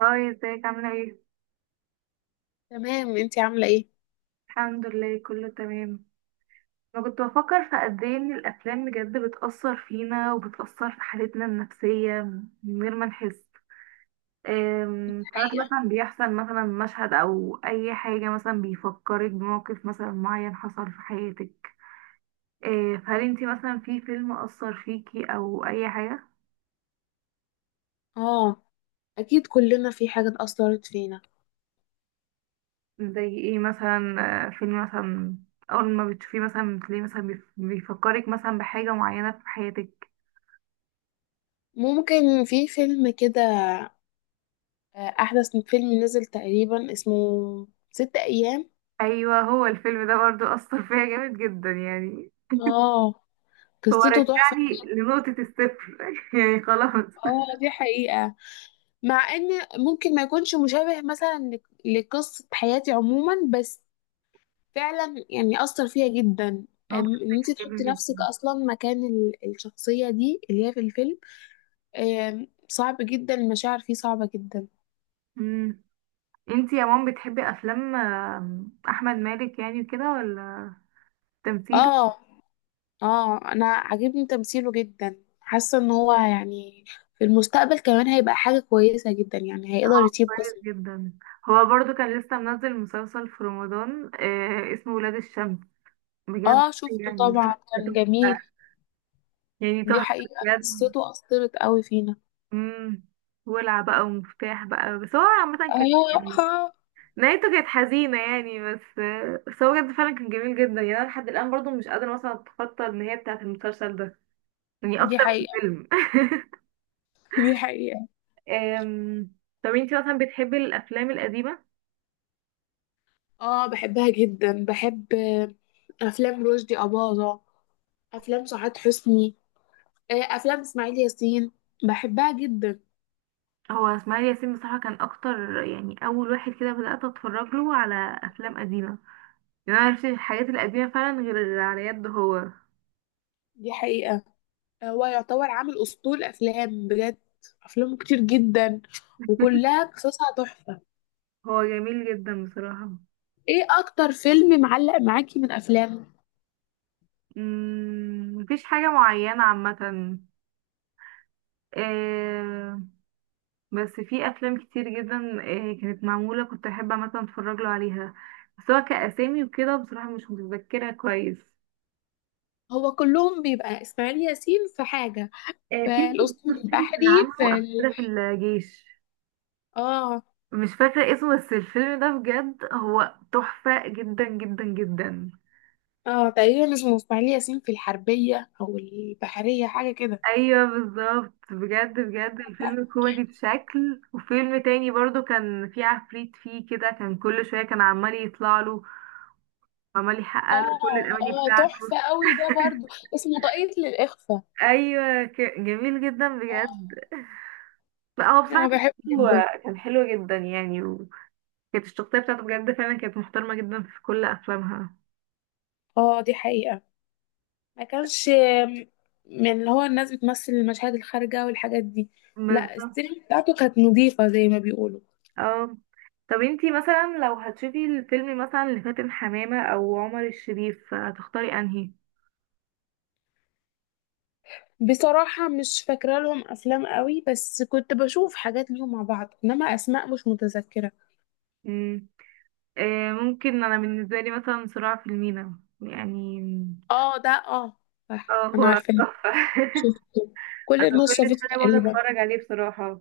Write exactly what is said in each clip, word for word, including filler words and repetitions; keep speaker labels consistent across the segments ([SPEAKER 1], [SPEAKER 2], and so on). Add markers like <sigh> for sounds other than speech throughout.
[SPEAKER 1] هاي ازيك عاملة ايه؟
[SPEAKER 2] تمام، انتي عاملة ايه؟
[SPEAKER 1] الحمد لله كله تمام. انا كنت بفكر في قد ايه ان الافلام بجد بتأثر فينا وبتأثر في حالتنا النفسية من غير ما نحس. أم، ساعات مثلا بيحصل مثلا مشهد او اي حاجة مثلا بيفكرك بموقف مثلا معين حصل في حياتك. أه، فهل انتي مثلا في فيلم أثر فيكي او اي حاجة؟
[SPEAKER 2] اه، اكيد كلنا في حاجة اتأثرت فينا.
[SPEAKER 1] زي ايه مثلا؟ أه، فيلم مثلا، اول ما بتشوفيه مثلا بتلاقيه مثلا بيف- بيفكرك مثلا بحاجة معينة في حياتك.
[SPEAKER 2] ممكن في فيلم كده. آه، احدث فيلم نزل تقريبا اسمه ست ايام.
[SPEAKER 1] ايوه، هو الفيلم ده برضو اثر فيا جامد جدا يعني.
[SPEAKER 2] اه،
[SPEAKER 1] هو
[SPEAKER 2] قصته تحفة.
[SPEAKER 1] رجعني لنقطة الصفر <laughs> يعني خلاص.
[SPEAKER 2] اه دي حقيقة. مع ان ممكن ما يكونش مشابه مثلا ل- لقصة حياتي عموما، بس فعلا يعني اثر فيها جدا.
[SPEAKER 1] هو
[SPEAKER 2] أم،
[SPEAKER 1] بجد
[SPEAKER 2] ان انت
[SPEAKER 1] كان
[SPEAKER 2] تحطي
[SPEAKER 1] جميل
[SPEAKER 2] نفسك
[SPEAKER 1] جدا.
[SPEAKER 2] اصلا مكان ال- الشخصية دي اللي هي في الفيلم. آم، صعب جدا، المشاعر فيه صعبة جدا.
[SPEAKER 1] امم. انتي يا مام بتحبي افلام آم، احمد مالك يعني وكده ولا؟ تمثيله
[SPEAKER 2] اه، اه انا عاجبني تمثيله جدا، حاسه ان هو يعني في المستقبل كمان هيبقى حاجه كويسه جدا، يعني هيقدر يسيب
[SPEAKER 1] كويس
[SPEAKER 2] بصمه.
[SPEAKER 1] جدا. هو برضو كان لسه منزل مسلسل في رمضان آه اسمه ولاد الشمس. بجد
[SPEAKER 2] اه شفته
[SPEAKER 1] يعني
[SPEAKER 2] طبعا، كان
[SPEAKER 1] ده
[SPEAKER 2] جميل.
[SPEAKER 1] تحفة، يعني
[SPEAKER 2] دي
[SPEAKER 1] تحفة
[SPEAKER 2] حقيقه،
[SPEAKER 1] بجد.
[SPEAKER 2] قصته اثرت قوي فينا.
[SPEAKER 1] امم. ولع بقى ومفتاح بقى بس هو عامة
[SPEAKER 2] اه
[SPEAKER 1] كده.
[SPEAKER 2] <laughs> آه،
[SPEAKER 1] نهايته كانت حزينة يعني، بس بس هو بجد فعلا كان جميل جدا يعني. أنا لحد الآن برضو مش قادرة مثلا أتخطى النهاية بتاعة المسلسل ده، يعني
[SPEAKER 2] دي
[SPEAKER 1] أكتر من
[SPEAKER 2] حقيقه،
[SPEAKER 1] فيلم.
[SPEAKER 2] دي حقيقه.
[SPEAKER 1] <laughs> أم، طب انتي مثلا بتحبي الأفلام القديمة؟
[SPEAKER 2] اه بحبها جدا، بحب افلام رشدي اباظه، افلام سعاد حسني، آه، افلام اسماعيل ياسين، بحبها جدا.
[SPEAKER 1] هو إسماعيل ياسين بصراحة كان أكتر يعني، أول واحد كده بدأت أتفرج له على أفلام قديمة. يعني أنا معرفش الحاجات القديمة فعلا غير على يده هو.
[SPEAKER 2] دي حقيقه. آه، هو يعتبر عامل أسطول أفلام بجد، أفلامه كتير جدا
[SPEAKER 1] <laughs>
[SPEAKER 2] وكلها قصصها تحفة.
[SPEAKER 1] هو جميل جدا بصراحة.
[SPEAKER 2] إيه أكتر فيلم معلق معاكي من أفلامه؟
[SPEAKER 1] مم، مفيش حاجة معينة، عامة. بس في افلام كتير جدا آه، كانت معموله كنت احب مثلا اتفرج له عليها. بس هو كاسامي وكده بصراحه مش متذكره كويس.
[SPEAKER 2] هو كلهم بيبقى إسماعيل ياسين في حاجة،
[SPEAKER 1] آه، في.
[SPEAKER 2] في الأسطول
[SPEAKER 1] بصي كان
[SPEAKER 2] البحري، في
[SPEAKER 1] عامله قبل
[SPEAKER 2] ال...
[SPEAKER 1] كده في الجيش.
[SPEAKER 2] آه،
[SPEAKER 1] مش فاكره اسمه، بس الفيلم ده بجد هو تحفه جدا جدا جدا.
[SPEAKER 2] آه تقريبا اسمه إسماعيل ياسين في الحربية أو البحرية، حاجة كده.
[SPEAKER 1] ايوه بالظبط، بجد بجد الفيلم كوميدي بشكل. وفيلم تاني برضو كان فيه عفريت فيه كده، كان كل شويه كان عمال يطلع له، عمال يحقق له كل
[SPEAKER 2] آه،
[SPEAKER 1] الاماني
[SPEAKER 2] آه
[SPEAKER 1] بتاعته.
[SPEAKER 2] تحفة قوي ده برضو، اسمه طاقية للإخفاء.
[SPEAKER 1] ايوه ك- جميل جدا
[SPEAKER 2] آه،
[SPEAKER 1] بجد. لا هو بصراحه
[SPEAKER 2] أنا
[SPEAKER 1] كان
[SPEAKER 2] بحبه
[SPEAKER 1] حلو،
[SPEAKER 2] جدا.
[SPEAKER 1] كان حلو جدا يعني. وكانت الشخصيه بتاعته بجد فعلا كانت محترمه جدا في كل افلامها.
[SPEAKER 2] آه دي حقيقة. ما كانش من اللي هو الناس بتمثل المشاهد الخارجة والحاجات دي. لا،
[SPEAKER 1] بالظبط.
[SPEAKER 2] السينما بتاعته كانت نظيفة زي ما بيقولوا.
[SPEAKER 1] اه طب انتي مثلا لو هتشوفي الفيلم مثلا لفاتن حمامه او عمر الشريف هتختاري انهي؟
[SPEAKER 2] بصراحة مش فاكرة لهم أفلام قوي، بس كنت بشوف حاجات ليهم مع بعض، إنما أسماء مش متذكرة.
[SPEAKER 1] مم. آه ممكن انا بالنسبه لي مثلا صراع في المينا يعني.
[SPEAKER 2] اه ده اه، صح
[SPEAKER 1] اه
[SPEAKER 2] أنا
[SPEAKER 1] هو
[SPEAKER 2] عارفة.
[SPEAKER 1] تحفه. <laughs>
[SPEAKER 2] شفته، كل
[SPEAKER 1] انا
[SPEAKER 2] الناس
[SPEAKER 1] كل
[SPEAKER 2] شافته
[SPEAKER 1] سنه بقعد
[SPEAKER 2] تقريبا.
[SPEAKER 1] اتفرج عليه بصراحه.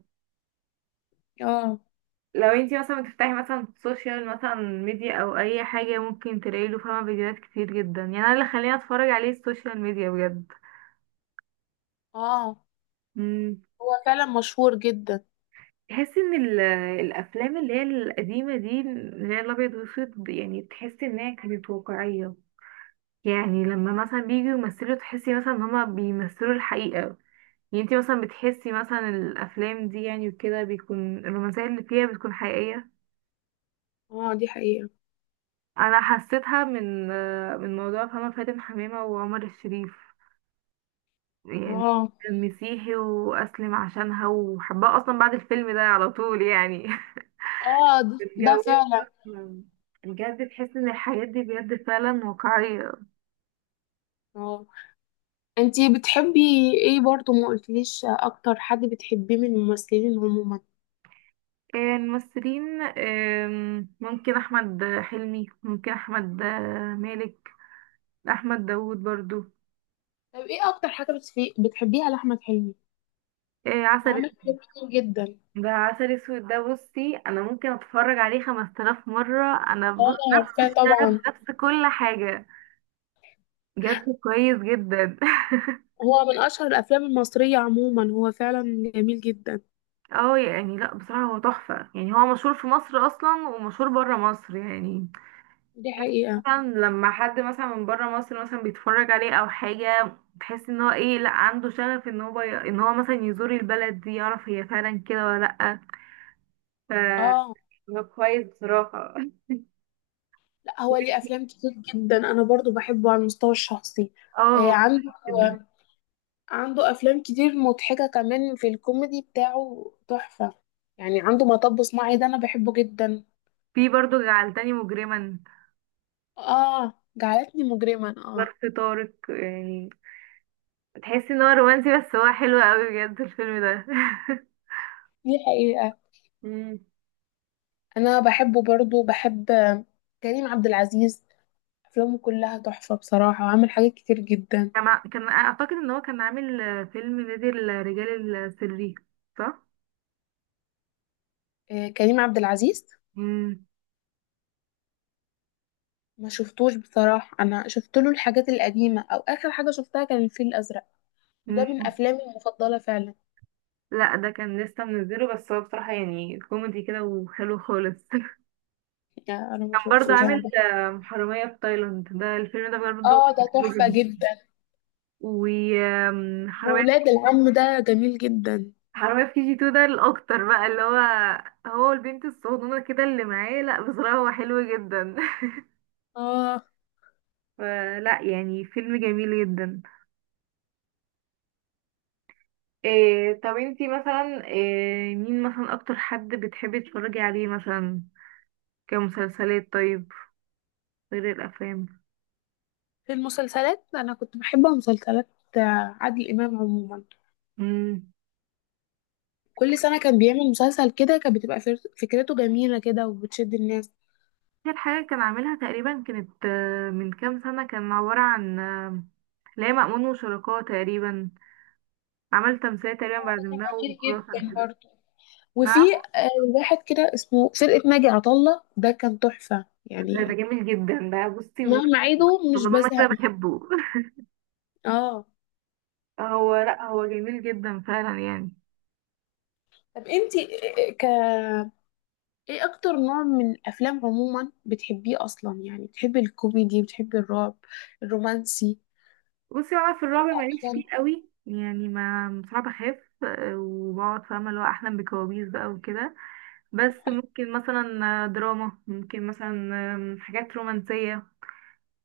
[SPEAKER 2] اه.
[SPEAKER 1] لو انتي مثلا بتفتحي مثلا سوشيال مثلا ميديا او اي حاجه ممكن تلاقي له فاهمه فيديوهات كتير جدا. يعني انا اللي خليني اتفرج عليه السوشيال ميديا بجد.
[SPEAKER 2] اه،
[SPEAKER 1] امم.
[SPEAKER 2] هو فعلا مشهور جدا.
[SPEAKER 1] تحسي ان ال- الافلام اللي هي القديمه دي، اللي هي الابيض والاسود، يعني تحسي ان هي كانت واقعيه. يعني لما مثلا بييجوا يمثلوا تحسي مثلا ان هما بيمثلوا الحقيقه. يعني انتي مثلا بتحسي مثلا الافلام دي يعني وكده بيكون الرومانسيه اللي فيها بتكون حقيقيه.
[SPEAKER 2] اه دي حقيقة.
[SPEAKER 1] انا حسيتها من آه، من موضوع فما فاتن حمامه وعمر الشريف يعني،
[SPEAKER 2] اه.
[SPEAKER 1] المسيحي واسلم عشانها وحبها اصلا بعد الفيلم ده على طول يعني. <laughs>
[SPEAKER 2] اه ده ده
[SPEAKER 1] اتجوزها
[SPEAKER 2] فعلا.
[SPEAKER 1] أصلاً. بجد تحس ان الحاجات دي بجد فعلا واقعية.
[SPEAKER 2] اه، انتي بتحبي ايه؟ برضو ما قلتليش اكتر حد بتحبيه من الممثلين عموما.
[SPEAKER 1] الممثلين، آم، ممكن احمد حلمي، ممكن احمد مالك، احمد داوود برضو.
[SPEAKER 2] طب ايه اكتر حاجة بتفي- بتحبيها لأحمد حلمي؟
[SPEAKER 1] آه، عسل
[SPEAKER 2] وعمل
[SPEAKER 1] أسود.
[SPEAKER 2] حاجات كتير جدا.
[SPEAKER 1] ده عسل اسود ده، بصي انا ممكن اتفرج عليه خمس تلاف مرة. انا
[SPEAKER 2] اه
[SPEAKER 1] بص، نفس
[SPEAKER 2] عارفاه طبعا،
[SPEAKER 1] الشغف، نفس كل حاجة. بجد كويس جدا. <laughs>
[SPEAKER 2] هو من اشهر الافلام المصرية عموما، هو فعلا جميل جدا.
[SPEAKER 1] اه يعني، لا بصراحة هو تحفة يعني. هو مشهور في مصر اصلا ومشهور برا مصر يعني.
[SPEAKER 2] دي حقيقة.
[SPEAKER 1] مثلا لما حد مثلا من برا مصر مثلا بيتفرج عليه او حاجة، تحس ان هو ايه، لا عنده شغف ان هو ي... ان هو مثلا يزور البلد دي، يعرف هي فعلا كده ولا لا. ف،
[SPEAKER 2] اه،
[SPEAKER 1] هو كويس بصراحة.
[SPEAKER 2] لا هو ليه افلام كتير جدا، انا برضو بحبه على المستوى الشخصي.
[SPEAKER 1] <laughs> اه
[SPEAKER 2] آه،
[SPEAKER 1] هو
[SPEAKER 2] عنده
[SPEAKER 1] كويس جدا.
[SPEAKER 2] عنده افلام كتير مضحكة كمان، في الكوميدي بتاعه تحفة يعني. عنده مطب صناعي، ده انا بحبه جدا.
[SPEAKER 1] في برضه جعلتني مجرما.
[SPEAKER 2] اه جعلتني مجرما، اه
[SPEAKER 1] ظرف طارق يعني، تحس ان هو رومانسي بس هو حلو قوي بجد الفيلم ده. <laughs>
[SPEAKER 2] دي حقيقة.
[SPEAKER 1] مم.
[SPEAKER 2] انا بحبه برضو، بحب كريم عبد العزيز، افلامه كلها تحفة بصراحة، وعمل حاجات كتير جدا.
[SPEAKER 1] كان ع- كان اعتقد ان هو كان عامل آه، فيلم نادي الرجال السري، صح.
[SPEAKER 2] آه كريم عبد العزيز.
[SPEAKER 1] مم.
[SPEAKER 2] ما شفتوش بصراحة، انا شفت له الحاجات القديمة، او اخر حاجة شفتها كان الفيل الازرق، وده من
[SPEAKER 1] مم.
[SPEAKER 2] افلامي المفضلة فعلا.
[SPEAKER 1] لا ده كان لسه منزله، بس هو بصراحة يعني كوميدي كده وحلو خالص. <laughs>
[SPEAKER 2] يعني انا ما
[SPEAKER 1] كان برضو
[SPEAKER 2] شفتوش انا
[SPEAKER 1] عامل
[SPEAKER 2] ده.
[SPEAKER 1] آه، حرامية في تايلاند، ده الفيلم ده برضو
[SPEAKER 2] اه ده
[SPEAKER 1] كان حلو
[SPEAKER 2] تحفة
[SPEAKER 1] جدا.
[SPEAKER 2] جدا،
[SPEAKER 1] وحرامية حرامية
[SPEAKER 2] وولاد العم ده جميل جدا.
[SPEAKER 1] حرامية في كي جي تو، ده الأكتر بقى اللي هو، هو البنت الصغنونة كده اللي معاه. لا بصراحة هو حلو جدا. <laughs>
[SPEAKER 2] اه،
[SPEAKER 1] فلا يعني فيلم جميل جدا. إيه، طب انتي مثلا إيه، مين مثلا اكتر حد بتحبي تتفرجي عليه مثلا كمسلسلات طيب، غير الافلام؟
[SPEAKER 2] في المسلسلات انا كنت بحب مسلسلات آه، عادل امام عموما.
[SPEAKER 1] امم.
[SPEAKER 2] كل سنة كان بيعمل مسلسل كده، كانت بتبقى فر- فكرته جميلة كده وبتشد الناس.
[SPEAKER 1] اخر حاجه كان عاملها تقريبا كانت آه، من كام سنه، كان عباره عن آه، لا، مأمون وشركاه تقريبا. عمل تمثيلية تقريبا بعد
[SPEAKER 2] مسلسل
[SPEAKER 1] ما
[SPEAKER 2] خطير
[SPEAKER 1] وخلاص.
[SPEAKER 2] جدا برضه.
[SPEAKER 1] نعم.
[SPEAKER 2] وفي آه، واحد كده اسمه فرقة ناجي عطا الله، ده كان تحفة
[SPEAKER 1] ده ده
[SPEAKER 2] يعني،
[SPEAKER 1] جميل جدا ده، بصي من
[SPEAKER 2] مهما
[SPEAKER 1] وجهة-
[SPEAKER 2] أعيده مش
[SPEAKER 1] والله انا كده
[SPEAKER 2] بزهق منه.
[SPEAKER 1] بحبه. <laughs>
[SPEAKER 2] اه.
[SPEAKER 1] هو لا هو جميل جدا فعلا يعني.
[SPEAKER 2] طب انتي إيه- ك ايه اكتر نوع من الافلام عموما بتحبيه اصلا؟ يعني بتحبي الكوميدي، بتحبي الرعب، الرومانسي؟
[SPEAKER 1] بصي بقى في الرعب ماليش
[SPEAKER 2] عشان
[SPEAKER 1] فيه قوي يعني، ما صعب اخاف، آه، وبقعد فاهمه اللي هو احلم بكوابيس بقى وكده. بس ممكن مثلا آه، دراما ممكن مثلا، آم، حاجات رومانسيه.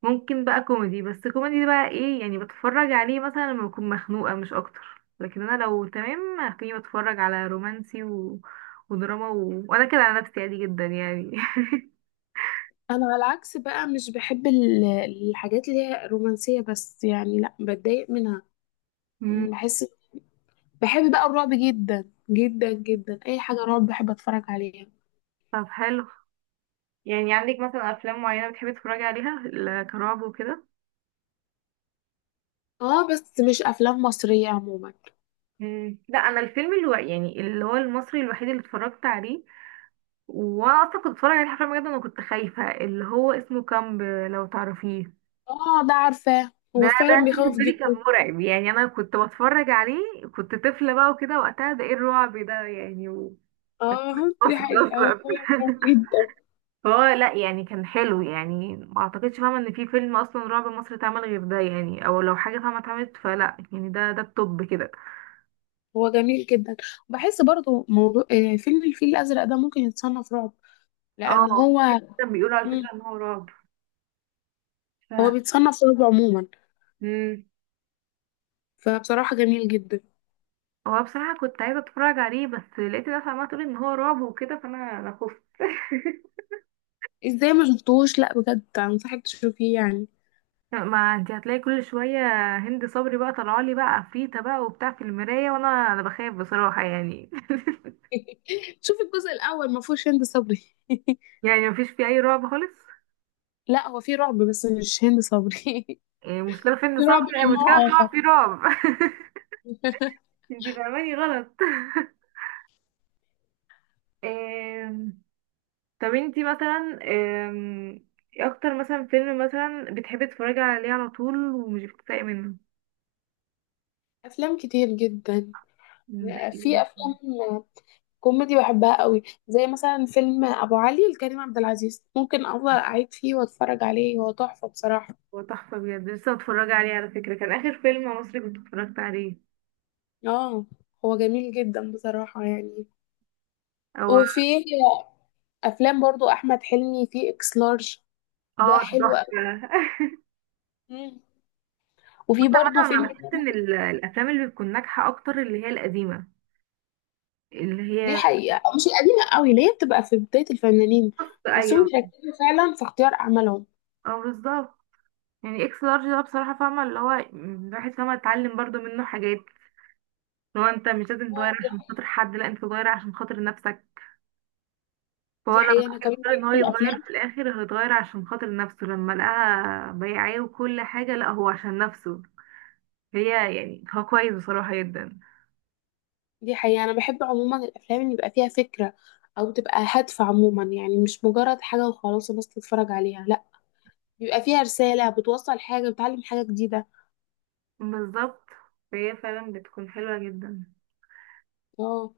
[SPEAKER 1] ممكن بقى كوميدي، بس كوميدي بقى ايه يعني، بتفرج عليه مثلا لما بكون مخنوقه مش اكتر. لكن انا لو تمام هتلاقيني بتفرج على رومانسي و... ودراما و... وانا كده على نفسي عادي جدا يعني. <laughs>
[SPEAKER 2] انا على العكس بقى، مش بحب ال- الحاجات اللي هي رومانسية بس، يعني لا بتضايق منها.
[SPEAKER 1] مم.
[SPEAKER 2] بحس، بحب بقى الرعب جدا جدا جدا، اي حاجه رعب بحب اتفرج عليها.
[SPEAKER 1] طب حلو، يعني عندك مثلا افلام معينه بتحبي تتفرجي عليها ل- كرعب وكده؟
[SPEAKER 2] اه بس مش افلام مصريه عموما.
[SPEAKER 1] مم. لا انا الفيلم اللي هو يعني اللي هو المصري الوحيد اللي اتفرجت عليه، واصلا كنت اتفرج عليه حرفيا، بجد انا كنت خايفه، اللي هو اسمه كامب، لو تعرفيه.
[SPEAKER 2] اه ده عارفاه،
[SPEAKER 1] ده
[SPEAKER 2] هو
[SPEAKER 1] ده
[SPEAKER 2] فعلا بيخوف
[SPEAKER 1] بالنسبه لي كان
[SPEAKER 2] جدا.
[SPEAKER 1] مرعب يعني. انا كنت بتفرج عليه كنت طفله بقى وكده وقتها، ده ايه الرعب ده يعني،
[SPEAKER 2] اه
[SPEAKER 1] مصري
[SPEAKER 2] <laughs> دي حقيقه، هو
[SPEAKER 1] اصلا!
[SPEAKER 2] فعلا بيخوف
[SPEAKER 1] <laughs>
[SPEAKER 2] جدا.
[SPEAKER 1] فهو لا يعني كان حلو يعني. ما اعتقدش فاهمه ان في فيلم اصلا رعب مصري اتعمل غير ده يعني، او لو حاجه فاهمه اتعملت فلا يعني ده ده التوب كده.
[SPEAKER 2] هو جميل جدا. بحس برضو موضوع آه، فيلم الفيل الازرق ده ممكن يتصنف رعب، لان
[SPEAKER 1] اه
[SPEAKER 2] هو
[SPEAKER 1] كان بيقولوا على
[SPEAKER 2] مم،
[SPEAKER 1] فكره ان هو رعب. ف،
[SPEAKER 2] هو بيتصنف رعب عموما،
[SPEAKER 1] مم.
[SPEAKER 2] فبصراحه جميل جدا.
[SPEAKER 1] هو بصراحة كنت عايزة اتفرج عليه، بس لقيت ناس عمالة تقول ان هو رعب وكده، فانا انا خفت.
[SPEAKER 2] ازاي ما شفتوش؟ لا بجد انصحك تشوفيه يعني.
[SPEAKER 1] <laughs> ما انت هتلاقي كل شوية هند صبري بقى طلعالي بقى عفريتة بقى وبتاع في المراية، وانا انا بخاف بصراحة يعني.
[SPEAKER 2] <laughs> شوف الجزء الاول، ما فيهوش هند صبري <laughs>
[SPEAKER 1] <laughs> يعني مفيش فيه اي رعب خالص.
[SPEAKER 2] لا هو في رعب، بس مش هند صبري
[SPEAKER 1] إيه، المشكلة في
[SPEAKER 2] <laughs>
[SPEAKER 1] ان
[SPEAKER 2] في
[SPEAKER 1] صبري
[SPEAKER 2] رعب
[SPEAKER 1] يعني،
[SPEAKER 2] من
[SPEAKER 1] المشكلة ان
[SPEAKER 2] نوع آخر.
[SPEAKER 1] هو في رعب. <laughs> انت فاهماني غلط. <laughs> آم، طب انتي مثلا آم، ايه اكتر مثلا فيلم مثلا بتحبي تتفرجي عليه على طول ومش بتتضايقي منه؟
[SPEAKER 2] افلام كتير جدا.
[SPEAKER 1] مم، زي
[SPEAKER 2] في
[SPEAKER 1] ايه؟
[SPEAKER 2] افلام كوميدي بحبها قوي، زي مثلا فيلم ابو علي لكريم عبد العزيز، ممكن افضل اعيد فيه واتفرج عليه، هو تحفة بصراحة.
[SPEAKER 1] هو تحفة بجد، لسه متفرجة عليه على فكرة، كان آخر فيلم مصري كنت اتفرجت عليه.
[SPEAKER 2] اه، هو جميل جدا بصراحة يعني.
[SPEAKER 1] هو،
[SPEAKER 2] وفي افلام برضو احمد حلمي، في اكس لارج، ده
[SPEAKER 1] اه ده
[SPEAKER 2] حلو قوي.
[SPEAKER 1] تحفة.
[SPEAKER 2] مم.
[SPEAKER 1] <laughs>
[SPEAKER 2] وفي
[SPEAKER 1] بص
[SPEAKER 2] برضو
[SPEAKER 1] عامة أنا
[SPEAKER 2] فيلم
[SPEAKER 1] بحس إن
[SPEAKER 2] تاني.
[SPEAKER 1] ال- الأفلام اللي بتكون ناجحة أكتر اللي هي القديمة، اللي
[SPEAKER 2] دي
[SPEAKER 1] هي،
[SPEAKER 2] حقيقة، مش القديمة قوي، اللي هي بتبقى في بداية الفنانين،
[SPEAKER 1] بص
[SPEAKER 2] بحسهم
[SPEAKER 1] أيوه،
[SPEAKER 2] بيركزوا فعلا في اختيار أعمالهم.
[SPEAKER 1] اه بالظبط. يعني إكس لارج ده بصراحة فاهمة اللي هو الواحد فاهمة اتعلم برضو منه حاجات، اللي هو أنت مش لازم تغير عشان خاطر حد، لأ أنت تغير عشان خاطر نفسك. فهو
[SPEAKER 2] دي
[SPEAKER 1] لما
[SPEAKER 2] حقيقة، أنا كمان
[SPEAKER 1] يقرر إن هو
[SPEAKER 2] بحب الأفلام.
[SPEAKER 1] يتغير في الآخر هيتغير عشان خاطر نفسه، لما لقاها بياعاه وكل حاجة، لأ هو عشان نفسه. هي يعني هو كويس بصراحة جدا.
[SPEAKER 2] دي حقيقة، أنا بحب عموما الأفلام اللي يبقى فيها فكرة، أو تبقى هادفة عموما، يعني مش مجرد حاجة وخلاص الناس تتفرج عليها، لأ، بيبقى فيها رسالة، بتوصل حاجة، بتعلم حاجة جديدة.
[SPEAKER 1] بالظبط، فهي فعلا بتكون حلوة جدا.
[SPEAKER 2] اه.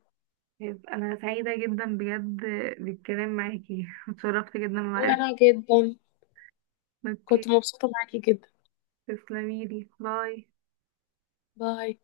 [SPEAKER 1] طيب، أنا سعيدة جدا بجد بالكلام معاكي، اتشرفت جدا بمعرفتك.
[SPEAKER 2] وأنا جدا، كنت
[SPEAKER 1] اوكي
[SPEAKER 2] مبسوطة معاكي جدا.
[SPEAKER 1] تسلميلي، باي.
[SPEAKER 2] باي.